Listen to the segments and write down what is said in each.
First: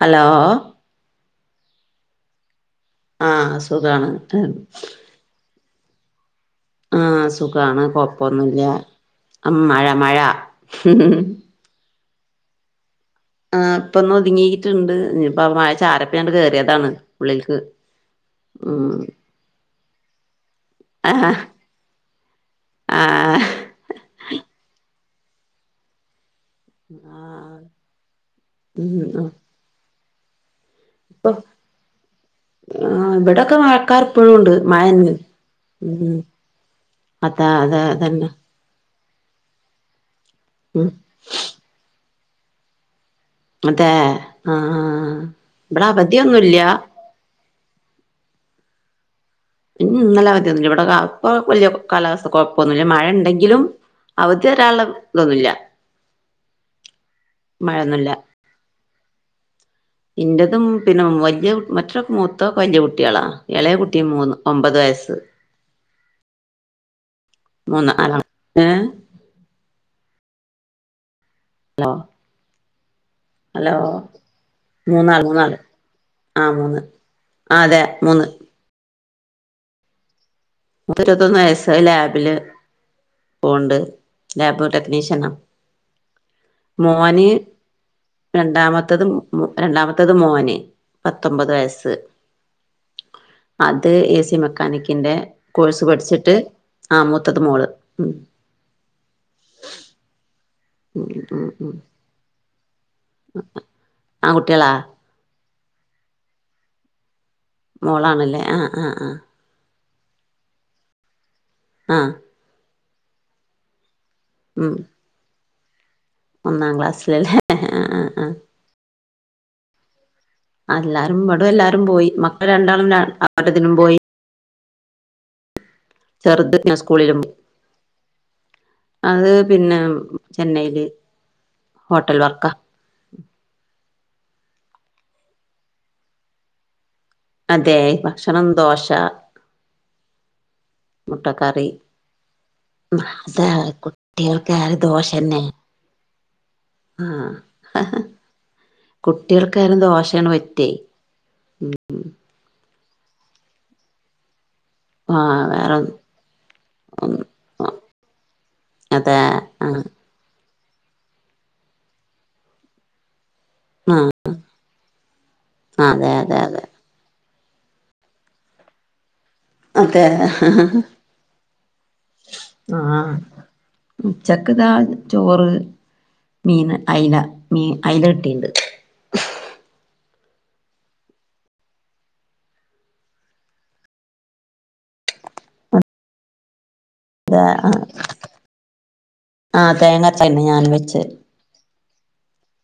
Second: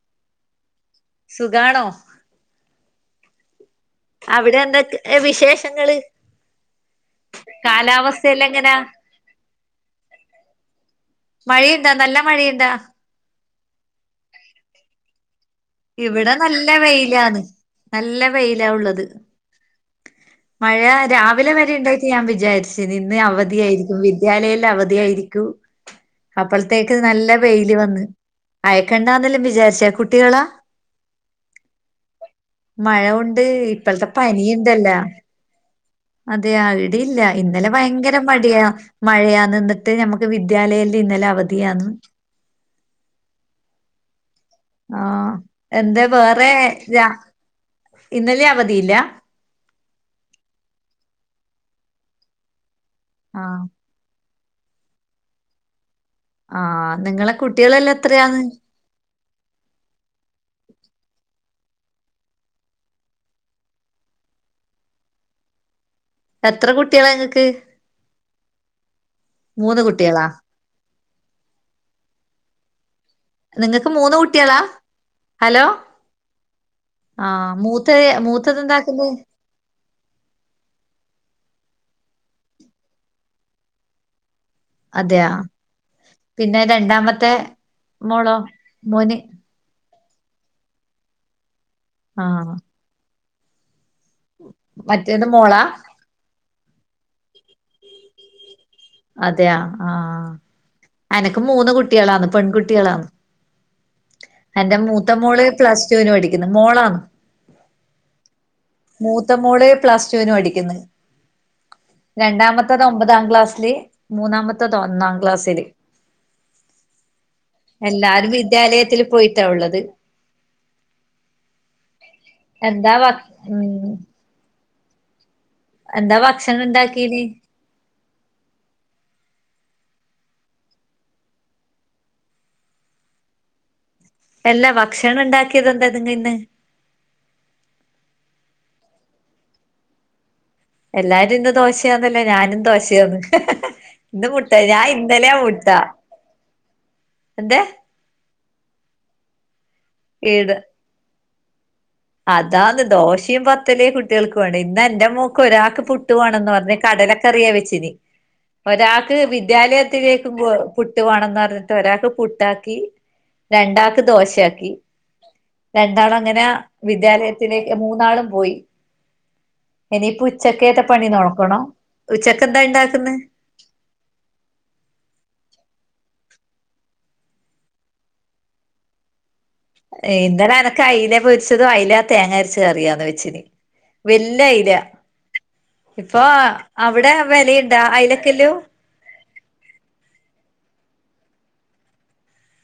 Hello സുഖാണോ? ആ സ് അവിടെന്താ വിശേഷങ്ങള് ആഹ സുഖാണ് കാലാവസ്ഥയെല്ലാം കൊഴപ്പോന്നുല്ല എങ്ങനാ ആ മഴ മഴ മഴയ്ണ്ടാ നല്ല മഴയ്ണ്ടാ? ആ, പ്പൊന്ന് ഒതുങ്ങിയിട്ട്ണ്ട്. ഇഞ്ഞ്പ്പോ ആ മഴ [unintelligible] ഇവിടെ നല്ല കേറിയതാണ് വെയിലാന്ന് ഉള്ളിൽക്ക് നല്ല വെയിലാ ഉം ഉള്ളത് മഴ ആഹ് രാവിലെ വരെ ഇണ്ടായിട്ട് ഞാൻ വിചാരിചീന്ന് ആഹ് അവധിയായിരിക്കും ഞാനെയ്ല് അവധിയായിരിക്കു അപ്പളത്തേക്ക് നല്ല ആഹ് വെയില് വന്ന്. അയക്കണ്ടാന്നെല്ലും വിചാരിച്ചെ കുട്ടികളാ. മഴ ആ കൊണ്ട് ഇവടൊക്കെ ഇപ്പോഴത്തെ മഴക്കാർപ്പോഴും ണ്ട് പനിയുണ്ടല്ലോ മായന്നെ അതെ അവിടെയില്ല ഇന്നലെ അതെ ഭയങ്കര അതന്നെ മടിയാ മഴയാ നിന്നിട്ട് ഞമ്മക്ക് ഉം വിദ്യാലയല്ല് ഇന്നലെ അവധിയാണ് അതെ അ ആ ആ ആ. വടെ എന്താ അവധിയൊന്നുല്ല. ഇന്നലിം അവധിയില്ല? ഉം ന്നലെ അവധിയൊന്നുല്ല ഇവിടെ ഇപ്പൊ വലിയ കാലാവസ്ഥ കൊഴപ്പൊന്നില്ല മഴ ആഹ് ണ്ടെങ്കിലും അവധി തരാള്ള തൊന്നുല്ല ആഹ നിങ്ങളെ കുട്ടികളെല്ലാം മഴയൊന്നുല്ല എത്രയാന്ന് ഇൻ്റതും പിന്നെ വല്ല്യ കു മറ്റ മൂത്തൊക്കെ വല്ല്യ കുട്ട്യേളാ. എളയ കുട്ടി മൂന്ന് ഒമ്പത് വയസ്സ്. എത്ര കുട്ടിയേളാ ങ്ങക്ക്? മൂന്ന് നാലാം ഏ മൂന്ന് കുട്ടിയേളാ ഹലോ നിങ്ങക്ക് മൂന്ന് കുട്ട്യാളാ? മൂന്നാൾ മൂന്നാള് ഹലോ! ആ മൂന്ന് ആഹ ആ അതെ മൂത്ത മൂന്ന് മൂത്തത് എന്താക്കുന്നു ഇരുവത്തൊന്ന് വയസ്സ് ലാബില് പോണ്ട് ടെക്നീഷ്യാന അതെയാ പിന്നെ മോന് രണ്ടാമത്തെ മോളോ രണ്ടാമത്തത് മോന് രണ്ടാമത്തേത് മോന്. പത്തൊമ്പത് വയസ്സ്. ആഹ അത് എ സി മെക്കാനിക്കിന്റെ മറ്റേത് മോളാ കോഴ്സ് പഠിച്ചിട്ട് ആ മൂത്തത് മോള് അതെയ ആഹ ഉം എനക്ക് ഉം മൂന്ന് ഉം കുട്ടികളന്ന് ആൺകുട്ടികളാ പെൺകുട്ടികളഎൻ്റെ ത്തമോള് പ്ലസ് ടുവിന് പഠിക്ക്ന്ന്. മോളാന്ന്. മോളാണല്ലേ ആഹ് ആഹ ആ മൂത്ത മോള് പ്ലസ് ടു വിന് പഠിക്കുന്ന് ആഹ രണ്ടാമത്തത് ഒമ്പതാം ക്ലാസ്സില് ഉം മൂന്നാമത്തത് ഒന്നാം ക്ലാസ്സില് ഒന്നാം ക്ലാസ്സിലല്ലേ ആ ആ ആ് എല്ലാരും വിദ്യാലയത്തിൽ പോയിട്ടാ ഉള്ളത് അല്ലാരും വടെ എല്ലാരും പോയി മക്കള രണ്ടാളും എന്താ വ ഉം എന്താ ചെറുത് ഭക്ഷണം പിന്നെ സ്കൂളിലും ഉണ്ടാക്കീന് അത് പിന്നെ ചെന്നൈൽ ഹോട്ടൽ വർക്ക എല്ലാ ഭക്ഷണം ഉണ്ടാക്കിയത് എന്താതിങ്ങ ഇന്ന് അതെ ഭക്ഷണം ദോശ എല്ലാരും ഇന്ന് മുട്ടക്കറി ദോശയാന്നല്ലേ ഞാനും ദോശയാന്ന് അതെ ഇന്ന് മുട്ട കുട്ടികൾക്കായാലും ഞാൻ ദോശ ഇന്നലെ തന്നെ മുട്ടാ എന്താ കുട്ടികൾക്കായ്ന് ദോഷാണ് ഈട് പറ്റേ അതാന്ന് ദോശയും പത്തലേ കുട്ടികൾക്ക് വേണം ഇന്ന് എന്റെ മോക്ക് ആഹ് ഒരാക്ക് പുട്ടുവാണന്ന് പറഞ്ഞ് കടലക്കറിയ വേറെ വെച്ചിന് അതെ ഒരാൾക്ക് ആ വിദ്യാലയത്തിലേക്കും പുട്ട് വേണംന്ന് പറഞ്ഞിട്ട് ഒരാൾക്ക് പുട്ടാക്കി രണ്ടാൾക്ക് ദോശയാക്കി ആ അതെ രണ്ടാള് അതെ അങ്ങനെ അതെ വിദ്യാലയത്തിലേക്ക് മൂന്നാളും പോയി അതെ ഇനിയിപ്പോ ഉച്ചക്കേത്തെ പണി നോക്കണോ ഉച്ചക്കെന്താ ഉണ്ടാക്കന്ന് ഉചക്ക്താ ചോറ് മീൻ അയ്ല മീൻ അയ്ല ഇട്ടിണ്ട് ഇന്നലെ എനക്ക് അയ്ല പൊരിച്ചതും അയല തേങ്ങ അരിച്ച കറിയാന്ന് വെച്ചന് വല്ല്യ അയ്ല ഇപ്പൊ അവിടെ വെലയിണ്ടാ അയ്ലക്കല്ലു ആഹ് തേങ്ങരച്ച ന്നെ ഞാൻ വെച്ച്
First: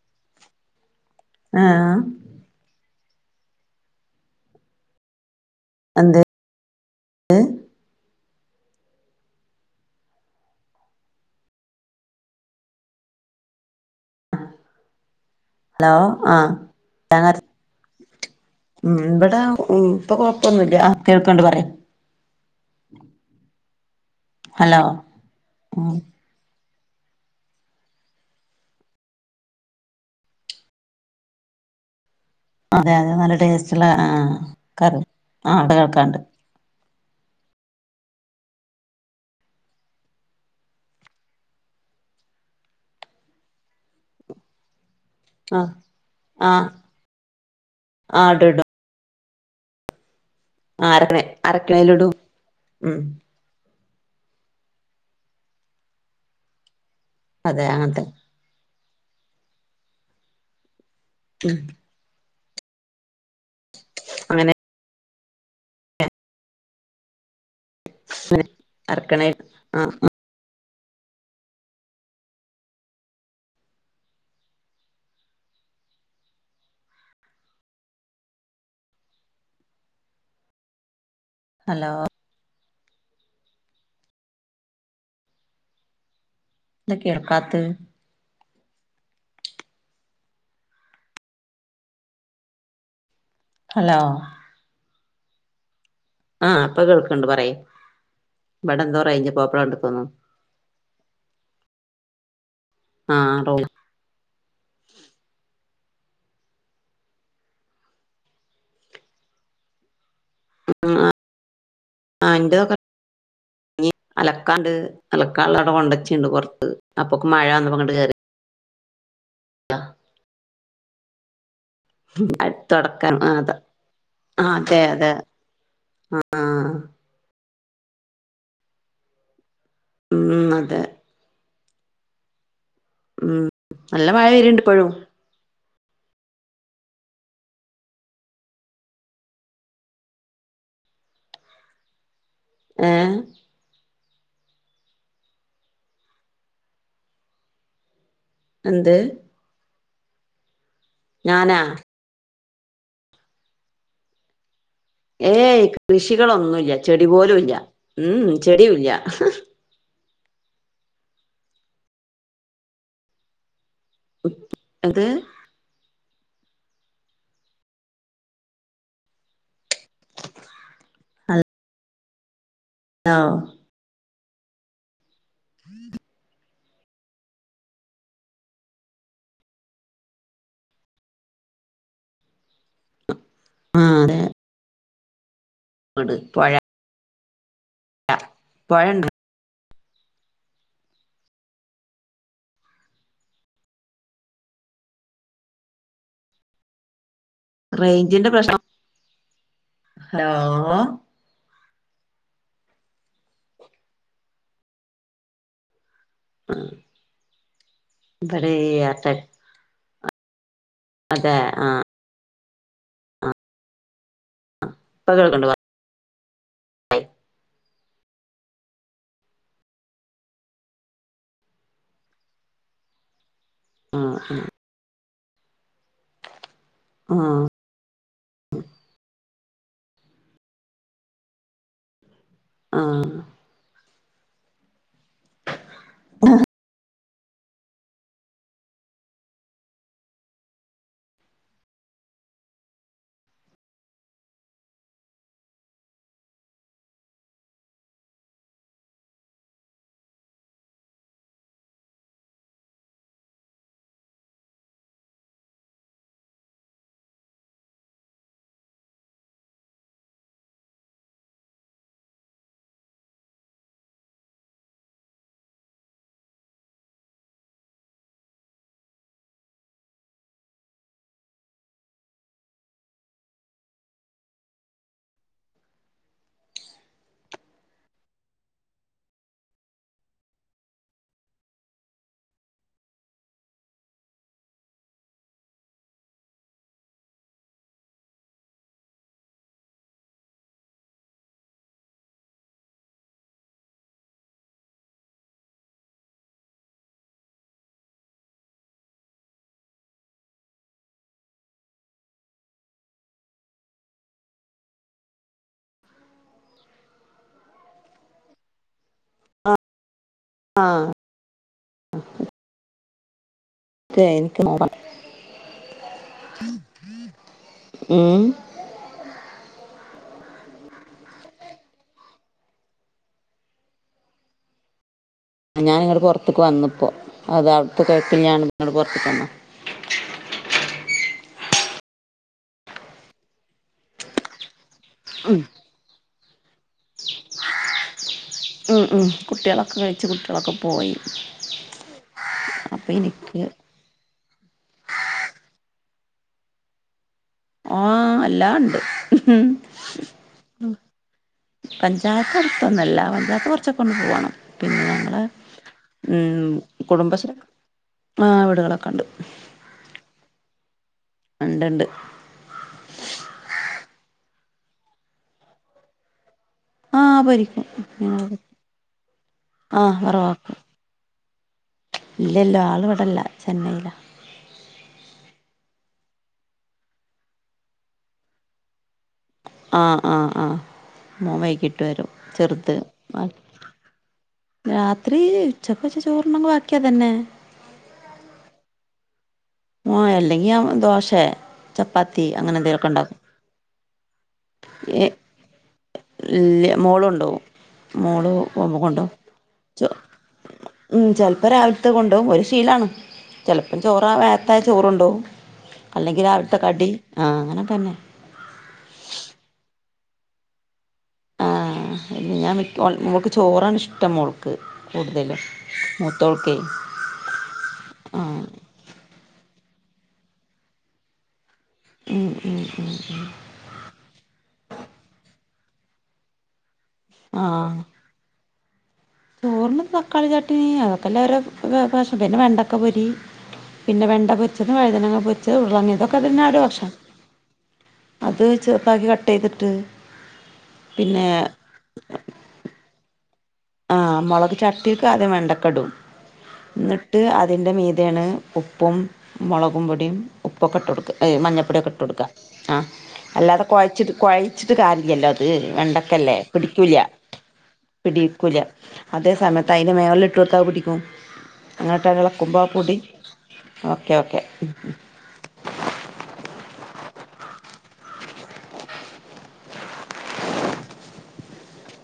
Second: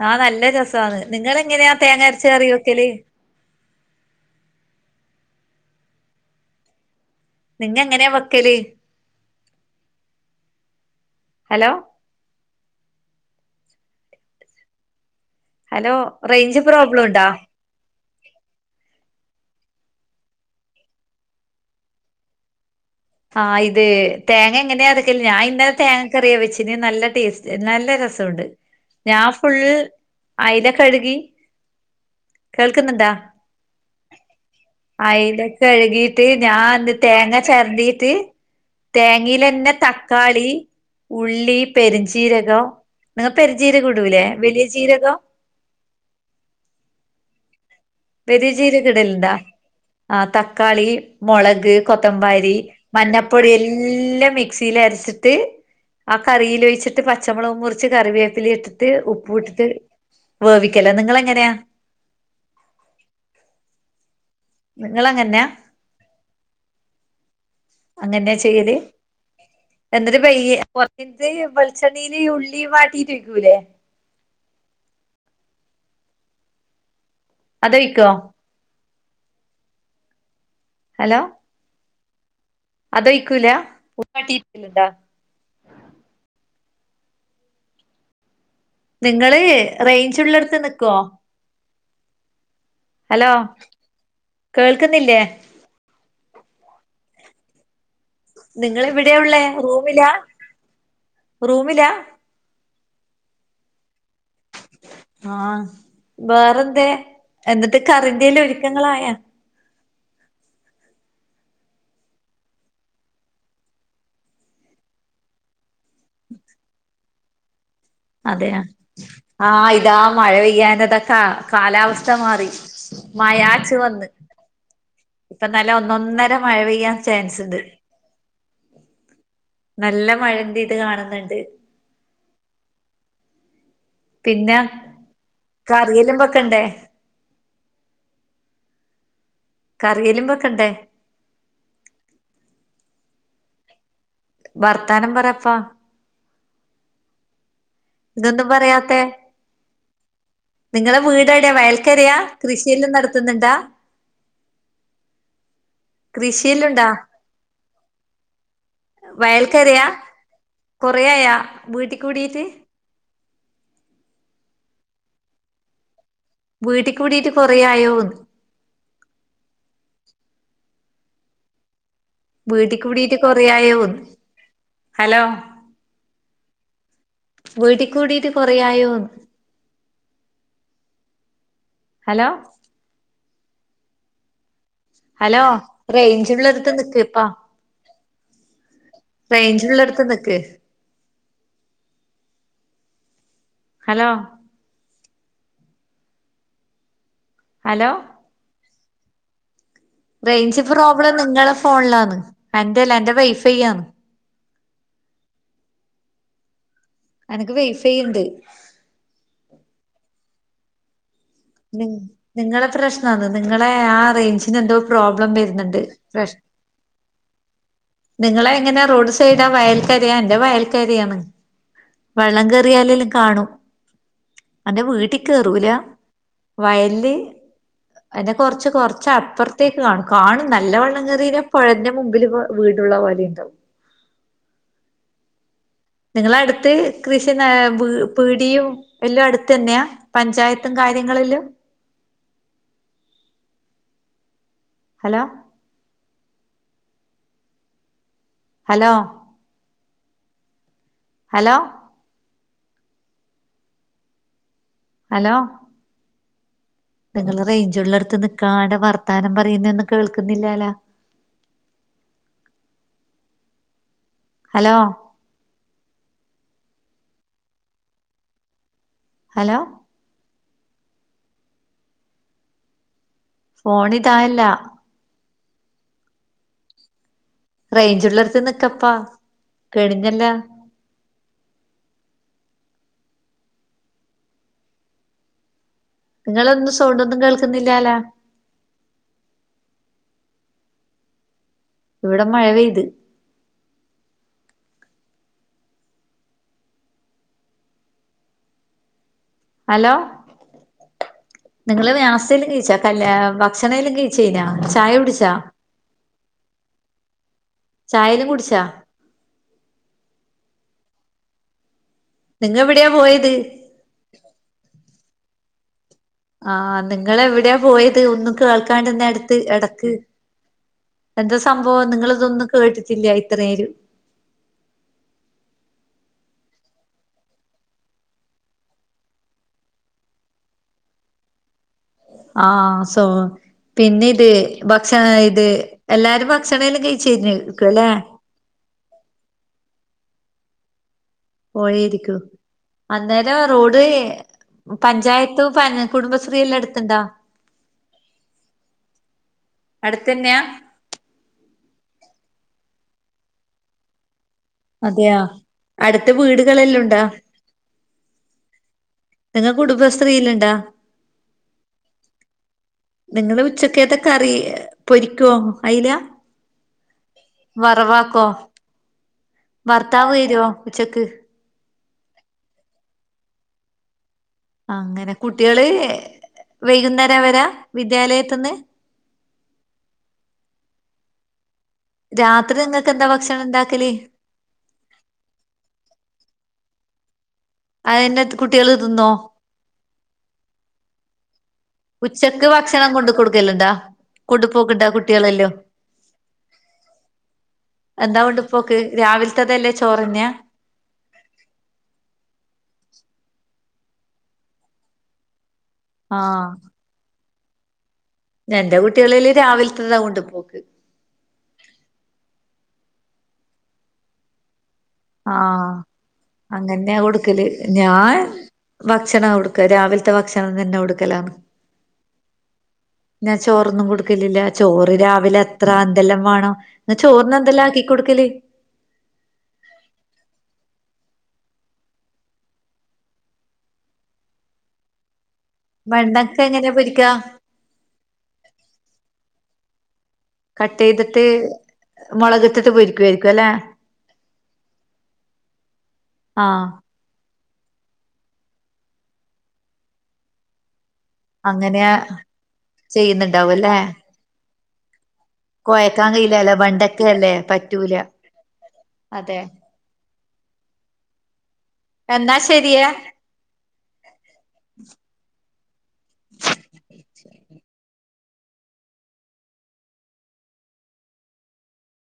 ആഹ് നല്ല രസാന്ന് നിങ്ങളെങ്ങനെയാ തേങ്ങ അരച്ച് കറിവെക്കല് അന്ത നിങ്ങള് എങ്ങനെയാ വെക്കല് ഹലോ ഹലോ ആഹ് റേഞ്ച് പ്രോബ്ലം ഉണ്ടോ ഞങ്ങ ഉം ഇവിടെ ഇപ്പൊ കൊഴപ്പൊന്നുമില്ല കേൾക്കണ്ട് പറയാം ആഹ് ഇത് തേങ്ങ ഹലോ എങ്ങനെയാ അരക്കല് ഞാൻ ഇന്നലെ ഉം തേങ്ങ കറിയ വെച്ചിന് നല്ല ടേസ്റ്റ് നല്ല രസുണ്ട് ഞാൻ ഫുള്ള് അയില കഴുകി അതെ കേൾക്കുന്നുണ്ടാ അതെ നല്ല ടേസ്റ്റുള്ള ആ കറി ആ അയലൊക്കെ അവിടെ കേൾക്കാണ്ട് കഴുകിട്ട് ഞാൻന്ത് തേങ്ങ ചരതിട്ട് തേങ്ങയിലന്നെ തക്കാളി ഉള്ളി പെരഞ്ചീരകോ നിങ്ങള് പെരഞ്ജീരക ഇടുൂലേ വലിയ ചീരകോ ആഹ് ആഹ് വെലിയ ജീരകിടലുണ്ടാ ആഹ് ത തക്കാളി ആ അരക്കണ മുളക് അരക്കണേലിടും കൊത്തമ്പാലി ഉം മഞ്ഞ പ്പൊടി എല്ലാം മിക്സിൽ അരച്ചിട്ട് ആ കറിൽ വഴിച്ചിട്ട് ത്ത് പച്ചമുളകും അതെ മുറിച്ച് അങ്ങനത്തെ കറിവേപ്പിലേ ഇട്ടിട്ട് ഉപ്പു ഇട്ടിട്ട് വേവിക്കലാ നിങ്ങളെങ്ങനെയാ ഉം അങ്ങനെ നിങ്ങള് അങ്ങനെയാ അങ്ങനെയാ ചെയ്ത് അരക്കണേ ആ എും കുറത് വെച്ചണ്ണയിൽ ഉള്ളി വാട്ടീട്ട് വക്കൂല്ലേ അതോ വിക്കോ ഹലോ ഹലോ അതൊഴിക്കൂല [unintelligible] ഇന്താ കേൾക്കാത്ത നിങ്ങള് റയ്ഞ്ച്ള്ളടുത്ത് നിക്കുവോ ഹലോ ഹലോ കേൾക്കുന്നില്ലേ ആഹ് അപ്പൊ കേൾക്കണ്ട് പറയു നിങ്ങള് ഇവിടെ ഉള്ളേ റൂമിലാ തോന്നുന്നു റൂമിലാ ആഹ് റൂം ആഹ് വേറെന്ത എന്നിട്ട് കറിന്ത്യൽ ഒരുക്കങ്ങളായൊ ഉം ആഹ് ആഹ് എന്റെൊക്കെ അലക്കാണ്ട്. അലക്കാള്ളടെ കൊണ്ടച്ചിണ്ട് പൊറത്ത്. അപ്പൊക്ക് മഴന്നപ്പോ ഇങ്ങട്ട് കേറി അതെയാ ആഹാ ഇതാ മഴ പെയ്യാന് താ കാ കാലാവസ് സ്ഥമാറി കേറി തുടക്കാൻ ആഹ് അത മയാച്ച് വന്ന് ആഹ് അതെ അതെ ഇപ്പം നല്ല ഒന്നൊന്നര മഴ ആഹ് പെയ്യാൻ ചാൻസ്ണ്ട്. നല്ല ഉം മഴന്റെ ഇത് അതെ കാണ്ന്ന്ണ്ട്. ഹും പിന്നെ കറിയെല്ലാം വക്കണ്ടേ കറിയലും ബെക്കണ്ടേ? ഏഹ വർത്താനം പറയപ്പാ ന്തഒന്നും എന്ത് പറയാത്തേ? നിങ്ങളെ വീട് ടെയാ ഞാനാ വയൽക്കരയാ കൃഷിയെല്ലാം നടത്തുന്ന്ണ്ടാ? ഏയ് കൃഷികളൊന്നുല്ല്യ കൃഷിയെല്ലുണ്ടാ ചെടി പോലും ഇല്ല ഉം ചെടിയുല്യ കേറിയ കൊറെയാ വീട്ട് കൂടിട്ട് [unintelligible] അത് വീട്ടി കൂടിട്ട് കുറയായോന്ന് [inaudible] അത് വീട്ടി കൂടീട്ട് കൊറേയോ ഹലോ? [unintelligible] വീട്ടി കൂടിട്ട് കുറെയായോന്ന്. ഹലോ ആഹാ അതെ ഹലോ റേയ്ഞ്ച്ള്ളട്ത്ത് നിക്ക് പ്പാ [unintelligible] പൊഴണ്ടോ? റേഞ്ചുള്ളടത്ത് നിക്ക് ഹലോ? ഹലോ റേയ്ഞ്ചിന്റെ പ്രശ്ന റേഞ്ച് പ്രോബ്ലം നിങ്ങളെ ഫോൺ ലാന്ന് എന്റെല്ല എന്റെ വൈഫൈ ആന്ന്. എനക്ക് വൈഫൈ ഇണ്ട് [unintelligible] അതെഹേ നി നിങ്ങളെ പ്രശ്നാന്ന് നിങ്ങളെ ആ റേഞ്ചിന് എന്തോ പ്രോബ്ലം അട്ടപ്പകളുണ്ട് വരുന്നുണ്ട്. പ്രശ് [inaudible] നിങ്ങളെ എങ്ങനാ റോഡ് സൈഡാ വയൽക്കരയാ എന്റെ വയൽക്കരയാണ് വെള്ളം കേറിയാലെല്ലകാണും. ആഹാ അഹ് അന്റെ വീട്ടി കേറൂല വയലിലെ ആഹ് എന്റെ കൊറച്ച് കുറച്ചപ്പറ്ത്തേക്ക് കാണും. കാണും നല്ല വള്ളം കേറീനാ പുഴന്റെ മുമ്പില് പോ വീടുള്ള ആഹ് പോലെ ണ്ടാവും [inaudible] നിങ്ങള അടുത്ത്. കൃഷിനാ പ് പീടിയും എല്ലാം അടുത്ത്ന്നെയാ പഞ്ചായത്തും കാര്യങ്ങളെല്ലും ഹലോ? ഹലോ? ഹലോ? ഹലോ? നിങ്ങള് റേയ്ഞ്ച് ഉള്ളടുത്ത് നിക്കാണ്ട വർത്താനം പറയുന്ന ഒന്നും കേൾക്കുന്നില്ലലാ ഹലോ? ഹലോ ഫോണ് തായല്ലാ റേഞ്ചുള്ളടത്ത് നിക്കപ്പാ കെണിഞ്ഞല്ലാ നിങ്ങളൊന്നും സൗണ്ടൊന്നും കേൾക്കുന്നില്ലലാ. ഇവിടെ മഴ പെയ്ത് അലോ. നിങ്ങള് നാസ്ത്തെല്ലോം കഴിച്ചാ കല ഭക്ഷണേലും കഴിച്ചയിഞ്ഞാ ചായ കുടിച്ചാ. ചായല്ലൊ കുടിച്ചാ ആഹ് നിങ്ങ എവിടെയാ പോയത് അതേ നിക്ക് നോമ്പണ്. ആഹ് നിങ്ങളെവിടെയാ പോയത് ഉം ഒന്നും കേൾക്കാണ്ടിന്നേ അടത്ത് ഇടക്ക്. എന്ത സംഭവം നിങ്ങളതൊന്നും കേട്ടിട്ടില്ല ഇത്രേനേരോം. ഞാന ഇങ്ങടെ പെറത്തക്ക് വന്നിപ്പോ അത് അവിടുത്ത കേക്കണില്ല [unintelligible] പൊർത്തുക്ക് വന്ന്. ആഹ് സൗ പിന്നിത് ഭക്ഷണ ഉം ഇത് എല്ലാരും ഭക്ഷണേലും കഴിച്ച കയിഞ്ഞരിക്കുല്ലേ ഉം ഉം കുട്ട്യോളൊക്കെ കഴിച്ച് കുട്ട്യേളൊക്കെ പോയി. പോയരിക്കൂ അപ്പൊ അന്നേരം എനിക്ക് റോഡ്. പഞ്ചായത്തു കുടുംബശ്രീ എല്ലാം അടുത്തുണ്ടാ. ആഹ് എല്ലാ ഇണ്ട്. അടുത്തന്നെയാ പഞ്ചായത്ത് അടുത്തൊന്നല്ല പഞ്ചായത്ത് കുറച്ചൊക്കെവിടന്ന് പോവണം. പിന്നെ അതെയാ ഞങ്ങളെ അടുത്ത വീടുകളെല്ലാം ഉം ഉണ്ടാ [unintelligible] വീടുകളൊക്കെണ്ട്. നിങ്ങ കുടുംബശ്രീലിണ്ടോ. ഇണ്ട്ണ്ട് നിങ്ങള് ഉച്ചക്കത്തക്കറി പൊരിക്കോ അയില. ആഹ് പൊരിക്കു. വറവാക്കോ. ആഹ് ഭർത്താവ് വരുവോ ഉച്ചക്ക് ഇല്ലില്ല ആള് ഇവിടല്ല ചെന്നൈയില അങ്ങനെ കുട്ട്യള് വൈകുന്നേര വരാ വിദ്യാലത്തിന്ന്. ആഹ് ആഹ് ആഹ് മോൻ വൈകീട്ട് വരും ചെറുത്. എന്താക്കല്. രാത്രി ഉച്ചക്കത്തെ ചോർ ണ്ടെങ്കില് ബാക്കിയതന്നെ. അയന്നെ കുട്ട്യള് തിന്നോ. ഓ അല്ലെങ്കി ദോശ ചപ്പാത്തി അങ്ങനെ എന്തെങ്കിലൊക്കെ ഇണ്ടാക്കും. കലണ്ട കൊണ്ടുപോക്ക്ണ്ടാ കുട്ടേളെല്ലൊ ഇല്ല മോളോണ്ടോവും എന്താ കൊണ്ടുപോക്ക് രാവിൽത്തതല്ലേ ചോ ചോറെന്നെയാ ഉം ചെൽപ്പോ രാവിലത്തെ കൊണ്ടോവും ഒരു ശീലാണ്. ചെൽപ്പം ചോറ നേരത്തായ ചോറണ്ടോവും അല്ലെങ്കി ആഹ് രാവിൽത്തെ കടി ആഹ് അങ്ങനൊക്കെന്നെ ഞാൻ എന്റെ കുട്ടികളില് രാവിൽത്തതാ കൊണ്ട് പോക്ക്. ആഹ് ഞാൻ [unintelligible] മോൾക്ക് ചോറാണ് ഇഷ്ടം മോൾക്ക്. കൂടുതലും ആഹ് മൂത്തോൾക്കേ അങ്ങന്നെയാ കൊടുക്കല് ഞാൻ. ആഹ് ഭക്ഷണകൊടുക്ക രാവിൽത്തെ ഭക്ഷണ തന്നെ കൊടുക്കലാന്ന്. ഉം ഉം ഉം. ചോറൊന്നും കൊടുക്കലില്ല ചോറ് രാവിലെ എത്ര എന്തെല്ലാ വേണൊ നിങ്ങ ചോറിനെന്തെല്ലാം ആക്കി കൊടുക്കല്. ചോറ്‌ന് തക്കാളിചാട്നി അതൊക്കെല്ലരു അവരുടെ പാഷൻ പിന്നെ വെണ്ടക്ക പൊരി പിന്നെ വെണ്ടപൊരിച്ചതും വഴുതനങ്ങപൊരിച്ചത് ഉരുളങ്ങയതൊക്കെ വെണ്ടക്ക തന്നെ അവരുടെ എങ്ങനെയാ ഭക്ഷ പൊരിക്കാ അത് ചെറുതാക്കി കട്ട് ചെയ്തിട്ട്. കട്ടയ്തിട്ട് പിന്നെ മുളകിട്ട്ട്ട് പൊരിക്കുവായിരിക്കും അല്ലെ. ആഹ് മുളക് ചട്ടിക്ക് ആദ്യം വെണ്ടക്കഇടും ആഹ് ന്നട്ട് ഇട്ട് അതിൻ്റെ മീതെണ് ഉപ്പും മുളകും പൊടിയും ഉപ്പൊക്കെ ഇട്ട് കൊടുക്കുക. ഏഹ് മഞ്ഞൾപ്പൊടിയൊക്കെ ഇട്ട് അങ്ങനെയാ കൊടുക്കുക ആഹ് ചെയ്യുന്നുണ്ടാവും അല്ലാതെ അല്ലേ? കൊഴച്ചിട്ട് കൊഴച്ചിട്ട് കാര്യല്ലല്ലോ അത് ഇഹ് കൊഴക്കാൻ വെണ്ടക്കല്ലേ കഴിയില്ലല്ലോ പിടിക്കൂല്ല്യ വെണ്ടക്കയല്ലേ പറ്റൂല പിടി ക്കുല്ല അതേ അതെ സമയത്ത് അതിന്റെ മേളിലിട്ട് കൊടുത്താ അത് പിടിക്കും. എന്നാ അങ്ങനെട്ടതെളക്കുമ്പ ശരിയേ പൊടി ഓക്കെ ഓക്കെ